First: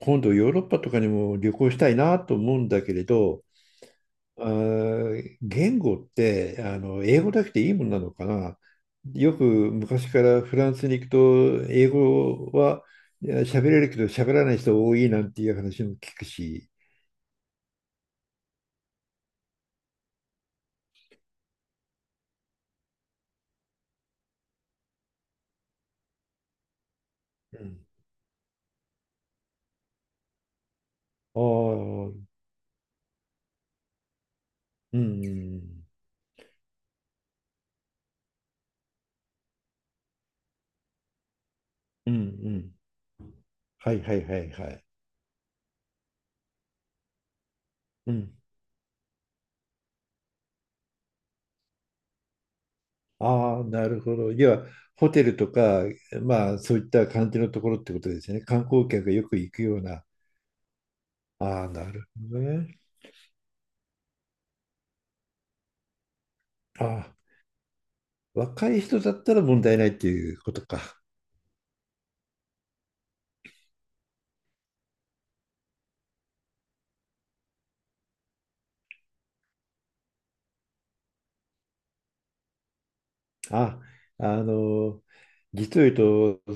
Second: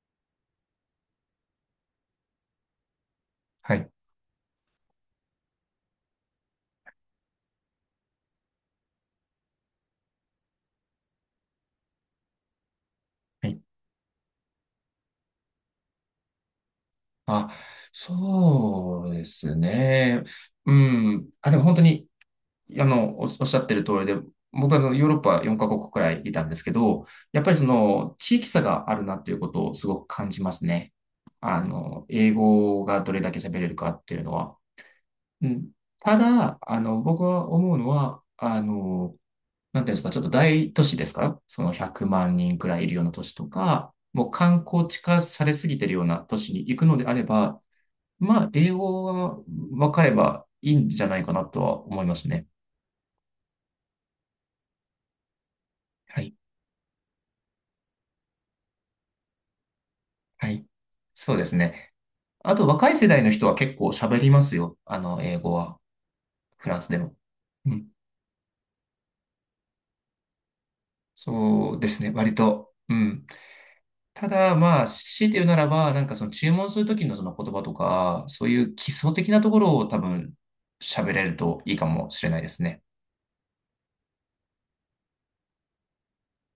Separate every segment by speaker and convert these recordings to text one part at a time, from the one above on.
Speaker 1: 今度ヨーロッパとかにも旅行したいなと思うんだけれど、
Speaker 2: はい。
Speaker 1: 言語って英語だけでいいもんなのかな。よく昔からフランスに行くと英語は
Speaker 2: はい。
Speaker 1: 喋れるけど喋らない人多いなんていう話も聞くし。
Speaker 2: あ、そうですね。うん。あ、でも本当に、おっしゃってる通りで、僕はヨーロッパ4カ国くらいいたんですけど、やっぱり
Speaker 1: う
Speaker 2: そ
Speaker 1: ん、
Speaker 2: の地域差があるなっていうことをすごく感じますね。
Speaker 1: ああ、うん、
Speaker 2: 英語がどれだけ喋れるかっていうのは。
Speaker 1: う
Speaker 2: うん。
Speaker 1: ん、
Speaker 2: ただ、僕は思うのは、なんていうんですか、ちょっと大都市ですか？その100
Speaker 1: う
Speaker 2: 万人く
Speaker 1: ん。
Speaker 2: らいいるような都市と
Speaker 1: は
Speaker 2: か、
Speaker 1: いはい
Speaker 2: もう
Speaker 1: はい
Speaker 2: 観
Speaker 1: はい。
Speaker 2: 光地化されすぎてるような都市に行くのであれば、
Speaker 1: うん。
Speaker 2: まあ、英語が分かればいいんじゃないかなとは思いますね。
Speaker 1: ああ、なるほど。要はホテルとか、
Speaker 2: はい。
Speaker 1: まあそういった感じのところってことですよね。観光客がよく行くような。
Speaker 2: はい。そうです
Speaker 1: ああ、な
Speaker 2: ね。
Speaker 1: るほど
Speaker 2: あと、
Speaker 1: ね。
Speaker 2: 若い世代の人は結構喋りますよ。英語は。フラン
Speaker 1: あ
Speaker 2: スで
Speaker 1: あ、
Speaker 2: も。うん。
Speaker 1: 若い人だったら問題ないっていうことか。
Speaker 2: そうですね。割と。うん。ただ、まあ、強いて言うならば、なんかその注文するときのその言葉とか、そういう基礎的なところを多分喋れるといいかもしれないですね。
Speaker 1: あ、あの、実を言う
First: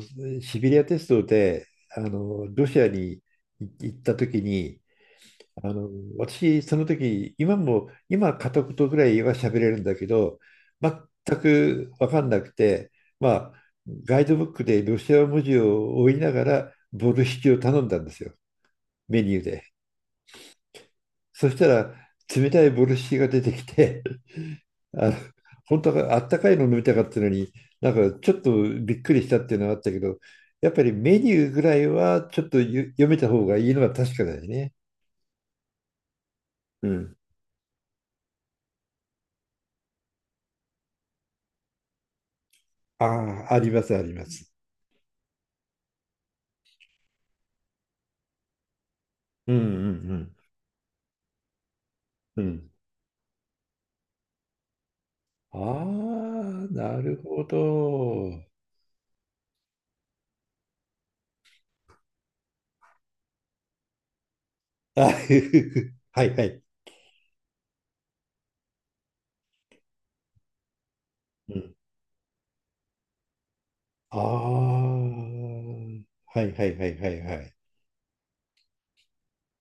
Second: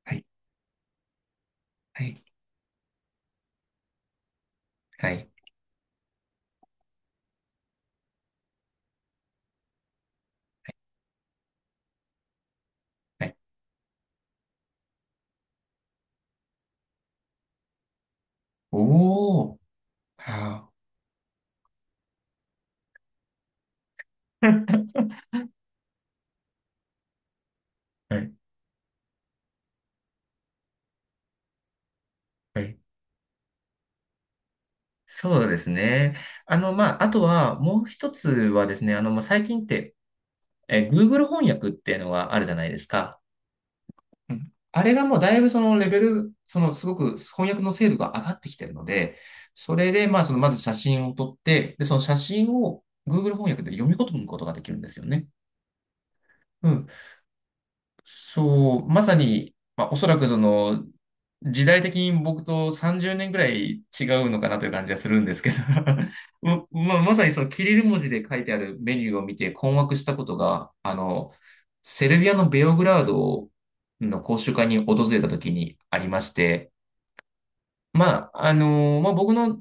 Speaker 2: はい、
Speaker 1: と、シベリア鉄道で、
Speaker 2: はい、
Speaker 1: ロシアに行った時に、
Speaker 2: はい、
Speaker 1: あの、私、その時、今も、今片言ぐらいは喋れるんだけど、全く分かんなくて、
Speaker 2: は
Speaker 1: ま
Speaker 2: い。
Speaker 1: あ、ガイドブックでロシア文字を追いながら、ボルシチを頼んだんですよ、メニュー
Speaker 2: おー、
Speaker 1: で。
Speaker 2: は
Speaker 1: そしたら、冷たいボルシチが出てきて、
Speaker 2: あ
Speaker 1: あ、本当はあったかいの飲みたかったのに、なん
Speaker 2: は
Speaker 1: かち
Speaker 2: い、
Speaker 1: ょっとびっくりしたっていうのはあったけど、やっぱりメニューぐらいはちょっと
Speaker 2: はい、
Speaker 1: ゆ読めた方がいいのは確かだよね。
Speaker 2: そうですね。
Speaker 1: う
Speaker 2: まあ、あ
Speaker 1: ん。
Speaker 2: とは、もう一つはですね、もう最近って、Google 翻訳っていうのがあるじゃないです
Speaker 1: あ
Speaker 2: か。
Speaker 1: あ、あります、ありま
Speaker 2: う
Speaker 1: す。
Speaker 2: ん、あれがもうだいぶそのレベル、そのすごく翻訳の精度が上がってきてるので、
Speaker 1: うんう
Speaker 2: それでまあそ
Speaker 1: ん
Speaker 2: のまず写真を撮って、で、その写
Speaker 1: うん。う
Speaker 2: 真
Speaker 1: ん。
Speaker 2: を Google 翻訳で読み込むことができるんですよね。
Speaker 1: ああ、
Speaker 2: うん。
Speaker 1: なるほど。
Speaker 2: そう、まさに、まあ、おそらくその、時代的に僕と30年ぐらい違うのかなという感じ はす
Speaker 1: あ
Speaker 2: るんで
Speaker 1: ふ
Speaker 2: すけど、
Speaker 1: ふふはいはい。
Speaker 2: まあまさにそのキリル文字で書いてあるメニューを見て困惑したことが、
Speaker 1: うん。
Speaker 2: セルビアのベオグラード
Speaker 1: ああ、
Speaker 2: の講習会に訪れた時に
Speaker 1: は
Speaker 2: ありまし
Speaker 1: いは
Speaker 2: て、
Speaker 1: いはいはいはい。
Speaker 2: まあ、まあ、僕の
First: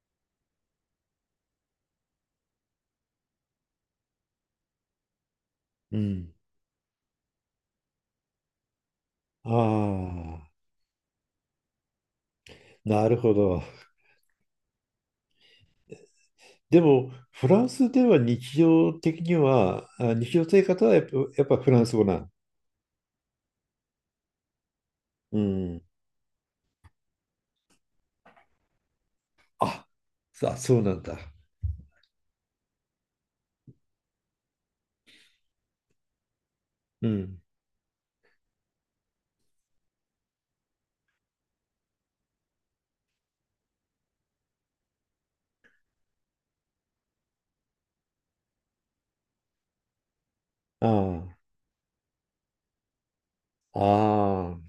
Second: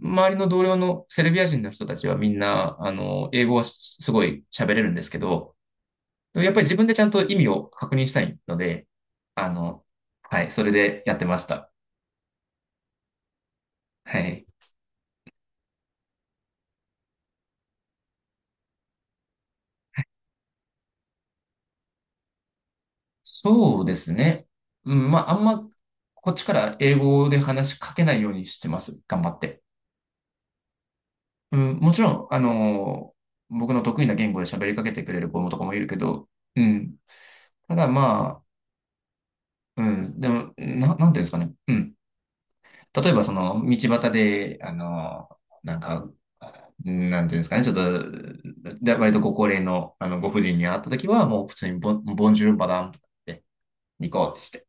Speaker 2: 周りの同僚のセルビア人の人たちはみんな、英語はすごい喋れるんですけど、
Speaker 1: うん。
Speaker 2: でもやっぱり自分でちゃんと意味を確認したいので、あ
Speaker 1: あ
Speaker 2: の、はい、
Speaker 1: あ、
Speaker 2: それでやってました。
Speaker 1: なるほど。
Speaker 2: はい。
Speaker 1: でも、フランスでは日常的には、あ、日常生活はやっぱ、やっぱフランス語なん。
Speaker 2: そうですね。うん、まあ、
Speaker 1: うん。
Speaker 2: こっちから英語で話しかけないようにしてます。頑張って。
Speaker 1: あ、そうなんだ。
Speaker 2: うん、もちろん、僕の得意な言語で喋りかけてくれる子もとかもいるけど、うん。
Speaker 1: うん。
Speaker 2: ただまあ、うん、でも、なんていうんですかね。うん。例えばその道端で、なんか、なんていうんですかね、ちょっと、で割とご高齢の、ご婦人に会ったとき
Speaker 1: あ
Speaker 2: は、もう普通にボンジュールマダムとか言って、
Speaker 1: あ、
Speaker 2: ニコってし
Speaker 1: ああ、
Speaker 2: て、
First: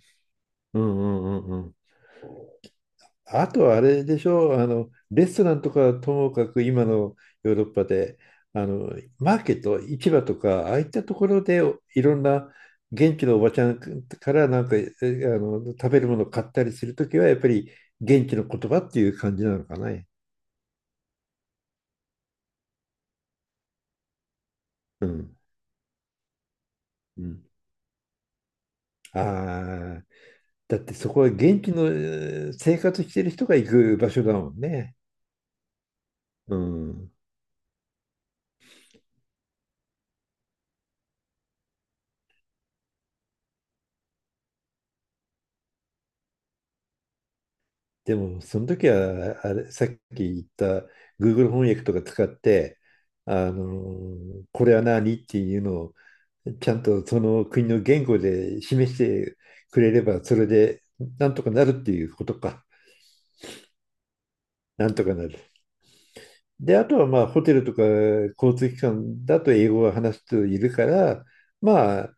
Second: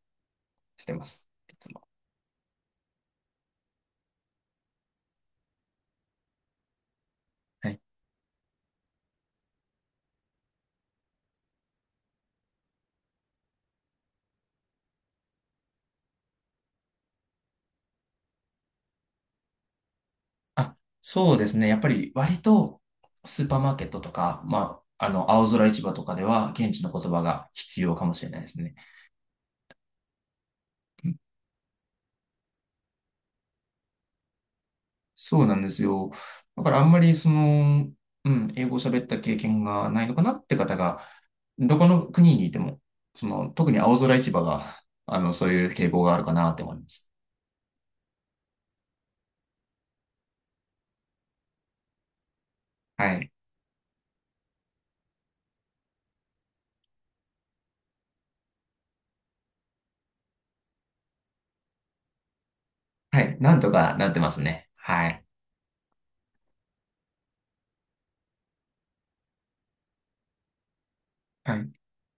Speaker 1: うんう
Speaker 2: してます。
Speaker 1: んう
Speaker 2: い
Speaker 1: んう
Speaker 2: つ
Speaker 1: ん。
Speaker 2: も。
Speaker 1: あとはあれでしょう、レストランとかともかく今のヨーロ
Speaker 2: は
Speaker 1: ッ
Speaker 2: い。
Speaker 1: パで、あの、マーケット、市場とか、ああいったところでいろんな現地のおばちゃんからなんか、食べるものを買ったりするときは、やっぱり現地の言葉っていう感じなのかね。
Speaker 2: あ、そうですね。やっぱり割とスーパーマーケットとか、まあ、
Speaker 1: うん
Speaker 2: 青空市場とかでは現地の言葉
Speaker 1: うん。
Speaker 2: が必要かもしれないですね。
Speaker 1: ああ、だってそこは現地の生活してる人が行く場所だもんね。
Speaker 2: そうなんですよ。
Speaker 1: う
Speaker 2: だからあんま
Speaker 1: ん。
Speaker 2: りその、うん、英語を喋った経験がないのかなって方が、どこの国にいても、その、特に青空市場が、そういう傾向があるかなって思います。
Speaker 1: でも、その時は、あれ、さっき言った Google 翻訳とか使って、
Speaker 2: はい。
Speaker 1: あのこれは何っていうのを、ちゃんとその国の言語で示してくれれば、それでなんとかなるっていうことか。
Speaker 2: はい。なんとかなってますね。
Speaker 1: なんと
Speaker 2: は
Speaker 1: かな
Speaker 2: い。
Speaker 1: る。で、あとはまあ、ホテルとか交通機関だと英語が話す人いるから、
Speaker 2: はい。
Speaker 1: まあ、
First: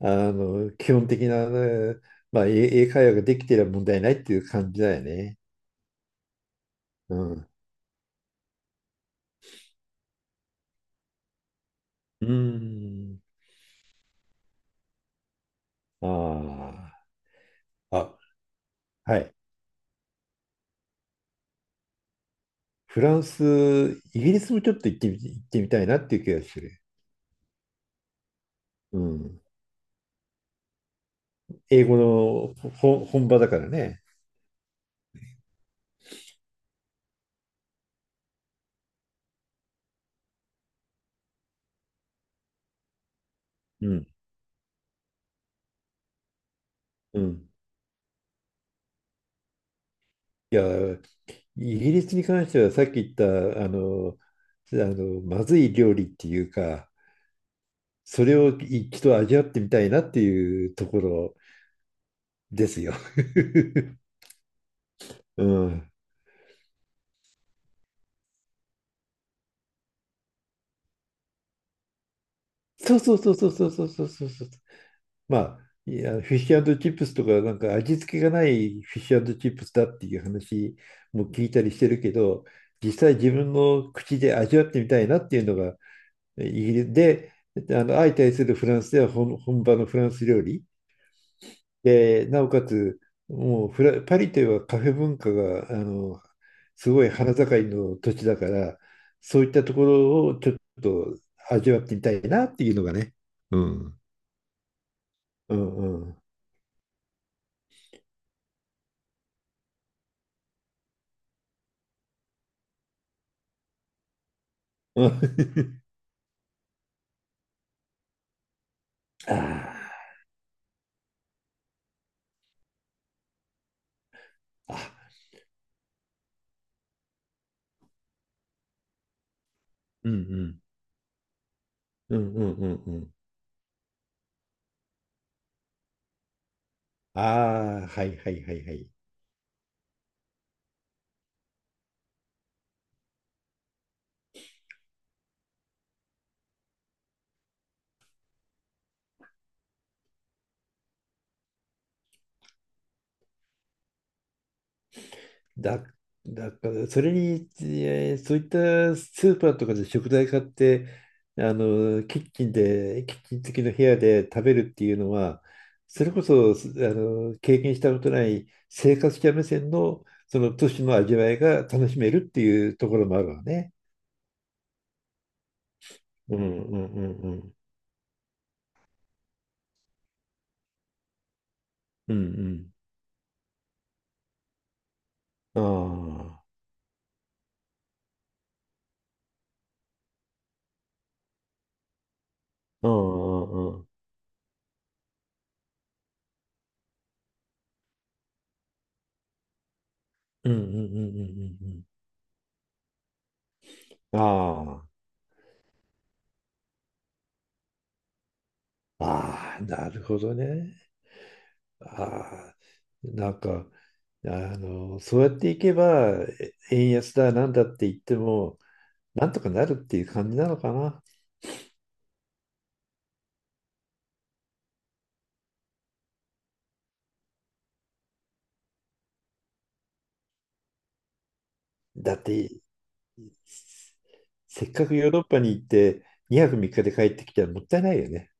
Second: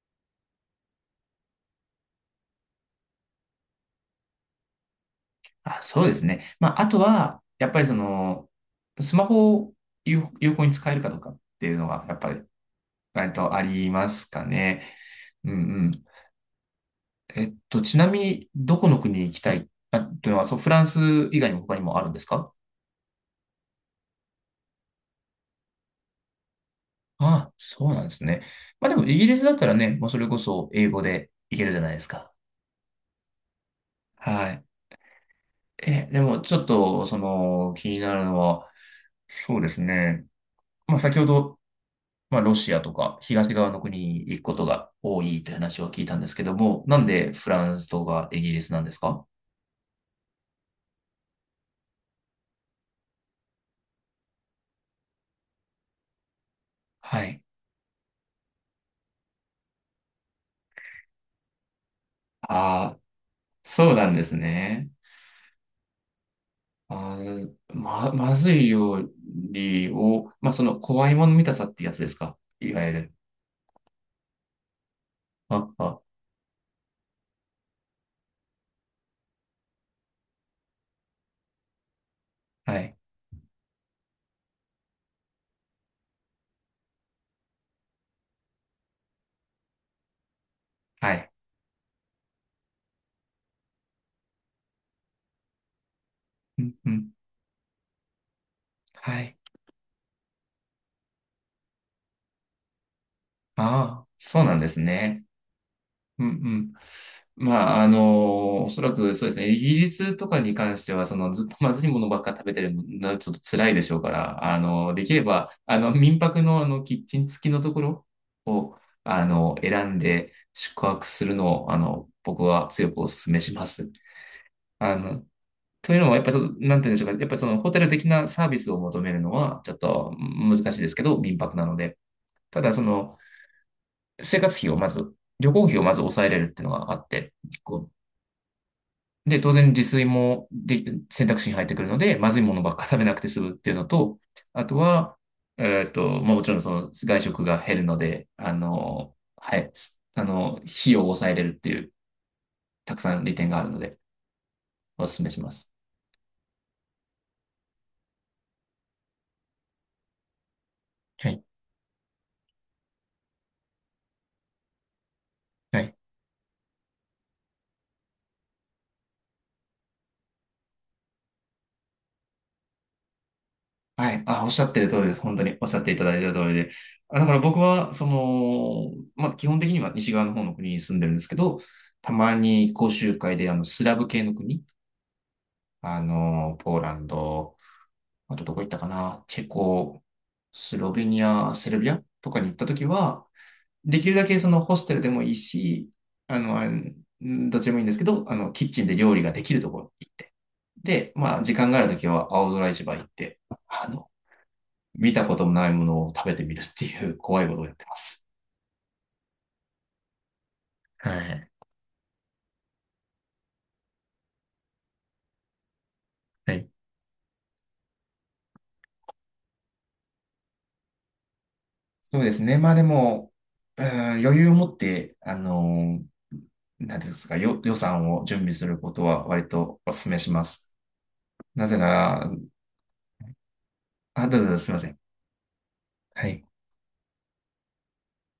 Speaker 1: 基本的な、ね、まあ、英会話ができてれば問題ないっていう感じだよね。
Speaker 2: あ、そうですね。まあ、あと
Speaker 1: う
Speaker 2: は、
Speaker 1: ん。
Speaker 2: やっぱりその、スマホを有効に使えるかどうかっていうのが、やっ
Speaker 1: うー
Speaker 2: ぱり、
Speaker 1: ん。
Speaker 2: 割とありますかね。うん、うん。
Speaker 1: あ
Speaker 2: ち
Speaker 1: あ。
Speaker 2: な
Speaker 1: あ、
Speaker 2: みに、どこの
Speaker 1: は
Speaker 2: 国に
Speaker 1: い。
Speaker 2: 行きたいというのは、そう、フランス以外にも他にもあるんですか？
Speaker 1: フランス、イギリスもちょっと行ってみ、行ってみたいなっていう気がする。
Speaker 2: ああ、そうなんですね。まあで
Speaker 1: う
Speaker 2: も、イギリ
Speaker 1: ん。
Speaker 2: スだったらね、もうそれこそ英語で行けるじゃ
Speaker 1: 英
Speaker 2: ない
Speaker 1: 語
Speaker 2: ですか。
Speaker 1: のほ本場だからね。
Speaker 2: はい。え、でも、ちょっと、その、気になるのは、そうですね。まあ、先ほど、まあ、ロシアとか東側の
Speaker 1: う
Speaker 2: 国
Speaker 1: ん。
Speaker 2: に行くことが多いという話を聞いたんですけども、なん
Speaker 1: う
Speaker 2: でフ
Speaker 1: ん。
Speaker 2: ランスとかイギリスなんですか？
Speaker 1: いや、イギリスに関してはさっき言った、まずい料理っていうか、
Speaker 2: はい。
Speaker 1: それを一度味わってみたいなっていうところです
Speaker 2: あ
Speaker 1: よ。
Speaker 2: あ、そう なんですね。
Speaker 1: うん。
Speaker 2: まず、まずい料理を、まあ、その、怖いもの見たさってやつですか、いわゆ
Speaker 1: そう
Speaker 2: る。
Speaker 1: そうそうそうそうそうそうそうそう。まあ、
Speaker 2: あ、
Speaker 1: い
Speaker 2: あ、
Speaker 1: や、フィッシュチップスとか、なんか味付けがないフィッシュチップスだっていう話も聞いたりしてるけど、
Speaker 2: は
Speaker 1: 実
Speaker 2: い、
Speaker 1: 際自分の口で味わってみたいなっていうのが、イギリスで、あの相対するフランスでは本場のフランス料理
Speaker 2: はい。
Speaker 1: で、なおかつ、もうフラ、パリといえばカフェ文化が、
Speaker 2: うん、う
Speaker 1: すごい
Speaker 2: ん、
Speaker 1: 花盛りの土地だから、
Speaker 2: はい。
Speaker 1: そういったところをちょっと味わってみたいなっていうのがね。うん。
Speaker 2: ああ、そうなんですね。
Speaker 1: うんうん。
Speaker 2: うん、うん。まあ、おそらくそうですね。イギリスとかに関しては、その、ずっとまずいものばっか食べてるのはちょっと辛いでしょうから、あので
Speaker 1: う
Speaker 2: きれば、
Speaker 1: ん。
Speaker 2: 民泊のキッチン付きのところを、
Speaker 1: あ
Speaker 2: 選んで宿泊するのを、僕は強くお勧めします。
Speaker 1: ーあ、
Speaker 2: あの、というのは、やっぱりその、なんて言うんでしょうか。やっぱりそのホテル的なサービスを求めるのは、ちょっ
Speaker 1: う
Speaker 2: と
Speaker 1: んう
Speaker 2: 難
Speaker 1: ん。
Speaker 2: しいですけど、民泊なので。
Speaker 1: うんうん
Speaker 2: た
Speaker 1: う
Speaker 2: だ、
Speaker 1: ん
Speaker 2: そ
Speaker 1: うん。
Speaker 2: の、生活費をまず、旅行費をまず抑えれるっていうのがあって、
Speaker 1: ああ、
Speaker 2: こう
Speaker 1: はいはいはいはい。
Speaker 2: で、当然自炊も選択肢に入ってくるので、まずいものばっか食べなくて済むっていうのと、あとは、まあ、もちろんその外食が減るので、はい、費用を抑えれるっていう、たくさん利点があるので、お勧めします。
Speaker 1: だ、だからそれに、そういったスーパーとかで食材買って、
Speaker 2: はい。
Speaker 1: キッチン付きの部屋で食べるっていうのは、
Speaker 2: はい、
Speaker 1: それこそ、すあの、経験したことない生活者目線の、その都市の味わいが楽しめるっていうところもあるわね。
Speaker 2: はい。あ、おっしゃってる通りです。本当におっしゃっていただいてる
Speaker 1: うん
Speaker 2: 通りで。
Speaker 1: うんうん
Speaker 2: あ、だ
Speaker 1: う
Speaker 2: から
Speaker 1: ん。
Speaker 2: 僕は、その、まあ、基本的には西側の方の国に住んでるんですけど、た
Speaker 1: う
Speaker 2: ま
Speaker 1: ん
Speaker 2: に講習会で、スラブ系の国、
Speaker 1: うん。ああ。
Speaker 2: ポーランド、あとどこ行ったかな、チェコ、スロベニア、セルビアとかに行ったとき
Speaker 1: う
Speaker 2: は、
Speaker 1: んうんうん。
Speaker 2: できるだけそのホステルでもいいし、あの、あんどっちでもいいんですけど、キッチンで料理ができるところに行って、
Speaker 1: うんうんう
Speaker 2: で、
Speaker 1: んう
Speaker 2: まあ、時
Speaker 1: んう
Speaker 2: 間があ
Speaker 1: ん
Speaker 2: るときは青空市場行って、あの
Speaker 1: うん。ああ。
Speaker 2: 見たこともないものを食べてみるっていう 怖いことをやってます。
Speaker 1: ああ、なるほどね。
Speaker 2: はい。
Speaker 1: ああ、なんか、あそうやっていけば、
Speaker 2: は
Speaker 1: え
Speaker 2: い。
Speaker 1: 円安だなんだって言っても、なんとかなるっていう感じなのかな。
Speaker 2: そうですね。まあでも、うーん、余裕を持って、何ですか、予算を準備することは割とお勧めします。なぜな
Speaker 1: だっ
Speaker 2: ら、
Speaker 1: て、せ
Speaker 2: あ、どうぞどうぞ、
Speaker 1: せ
Speaker 2: す
Speaker 1: っ
Speaker 2: みま
Speaker 1: か
Speaker 2: せ
Speaker 1: く
Speaker 2: ん。
Speaker 1: ヨーロッパに行って、
Speaker 2: はい。
Speaker 1: 2泊3日で帰ってきたらもったいないよね。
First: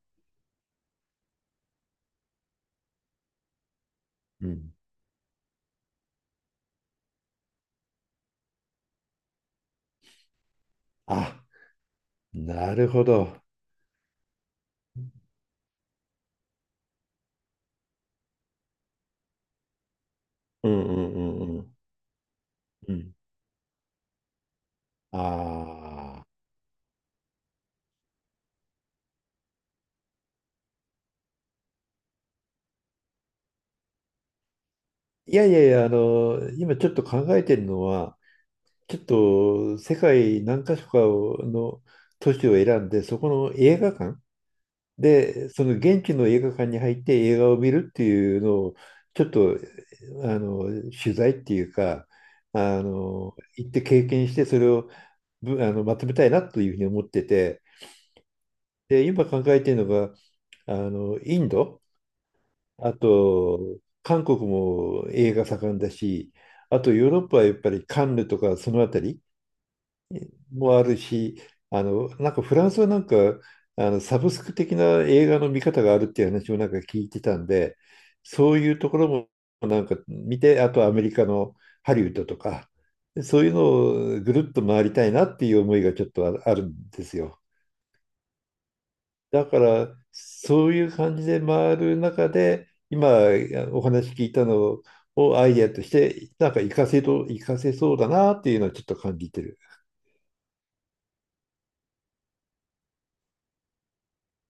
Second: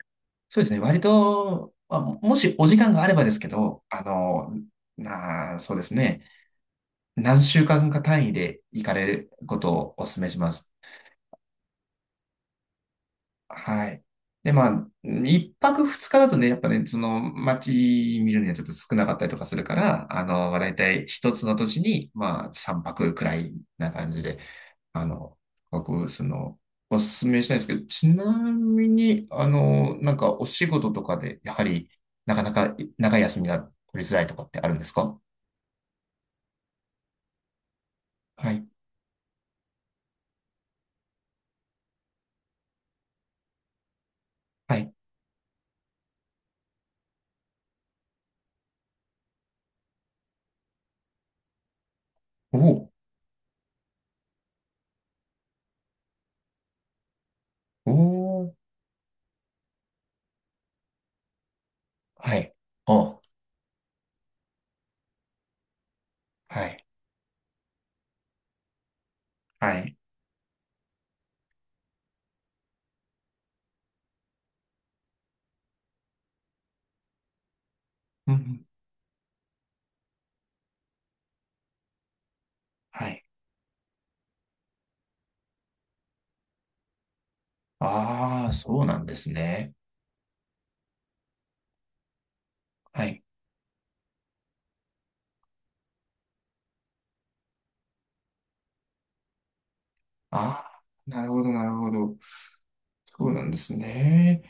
Speaker 2: そうですね。割と、まあ、もしお時間があればですけど、あ
Speaker 1: う
Speaker 2: の
Speaker 1: ん。
Speaker 2: ーなあ、そうですね。何週間か単位で行かれることをお勧めします。
Speaker 1: あ、なるほど。
Speaker 2: はい。で、まあ、一泊二日だとね、やっぱね、その街見るにはちょっと少なかったりとかするから、まあ、
Speaker 1: う
Speaker 2: 大
Speaker 1: んう
Speaker 2: 体
Speaker 1: んう
Speaker 2: 一つの
Speaker 1: んう
Speaker 2: 都
Speaker 1: ん。
Speaker 2: 市に、まあ、三
Speaker 1: うん。
Speaker 2: 泊くらいな感じで、あ
Speaker 1: あ
Speaker 2: の、僕、そ
Speaker 1: あ。
Speaker 2: の、おすすめしたいんですけど、ちなみに、なんかお仕事とかで、やはり、なかなか長い休みが取りづらいとかってあるんですか？
Speaker 1: いやいやいや、あの、今ちょっと考えてるのは、
Speaker 2: はい。
Speaker 1: ちょっと世界何か所かの都市を選んで、
Speaker 2: はい。
Speaker 1: その現地の映画館に入って映画を見るっていうのを、ちょっと、あの、取材っていうか、
Speaker 2: お
Speaker 1: あ
Speaker 2: お、
Speaker 1: の、行って経験して、それをぶ、あの、まとめたいなというふうに思ってて、
Speaker 2: おお、
Speaker 1: で、今考えているのが、あの、インド、
Speaker 2: はい。
Speaker 1: あ
Speaker 2: お、
Speaker 1: と、韓国も映画盛んだし、
Speaker 2: は
Speaker 1: あ
Speaker 2: い。
Speaker 1: とヨーロッパはやっぱりカンヌとかそのあたり
Speaker 2: はい。
Speaker 1: もあるし、あの、なんかフランスはなんか、あの、サブスク的な映画の見方があるっていう話もなんか聞いてたんで、
Speaker 2: うん、う
Speaker 1: そう
Speaker 2: ん。
Speaker 1: いうところもなんか見て、あとアメリカのハリウッドとか、
Speaker 2: はい。
Speaker 1: そういうのをぐるっと回りたいなっていう思いがちょっとあるんですよ。
Speaker 2: ああ、そうなんです
Speaker 1: だか
Speaker 2: ね。
Speaker 1: ら、そういう感じで回る中で、
Speaker 2: は
Speaker 1: 今
Speaker 2: い。
Speaker 1: お話聞いたのをアイデアとして、活かせそうだなっていうのはちょっと感じてる。
Speaker 2: ああ、なるほど、なるほど。そうなんですね。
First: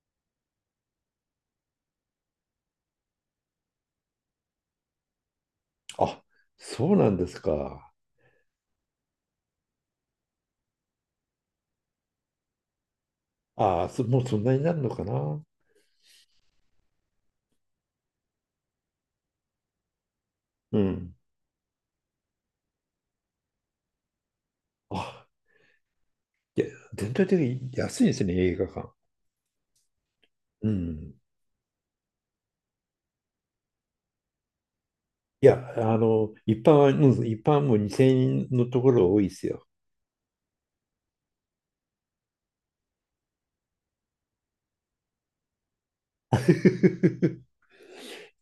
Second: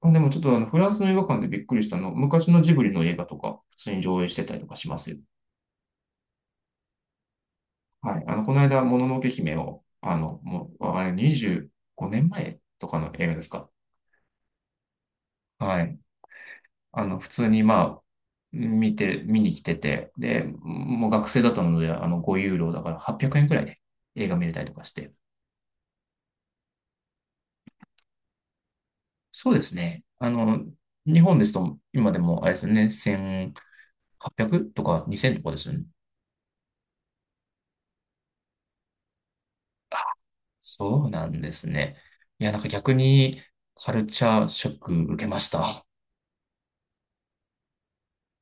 Speaker 2: あ、でもちょっとフランスの映画館でびっくりしたの、昔のジブリの映画とか、普通に上映してたりとかしますよ。
Speaker 1: あ、そうなんですか。
Speaker 2: はい。この間、もののけ姫を、もう、あれ、25年前とかの映画ですか。
Speaker 1: ああ、そもうそんなになるのかな。
Speaker 2: はい。普通に、まあ、見に来てて、で、
Speaker 1: う
Speaker 2: もう
Speaker 1: ん。
Speaker 2: 学生だったので、5ユーロだから800円くえんくらいで映画見れたりとかして。
Speaker 1: あ、いや、全体的に安いですね、映画館。
Speaker 2: そうですね。
Speaker 1: うん。
Speaker 2: 日本ですと、今でも、あれですよね、1000、800とか2000と
Speaker 1: い
Speaker 2: かです
Speaker 1: や、
Speaker 2: よね。
Speaker 1: あの、一般は、うん、一般も2000円のところ多いですよ。
Speaker 2: あ、そうなんですね。いや、なんか逆にカルチャーショック受けました。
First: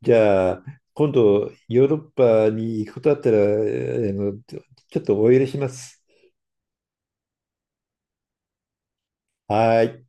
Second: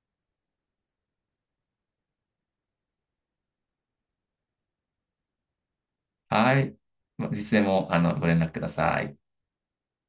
Speaker 1: じゃあ、今度、ヨーロッパに行くことあったら、あの、ちょっとお許しします。
Speaker 2: はい。まあいつでも、ご連絡ください。
Speaker 1: はーい。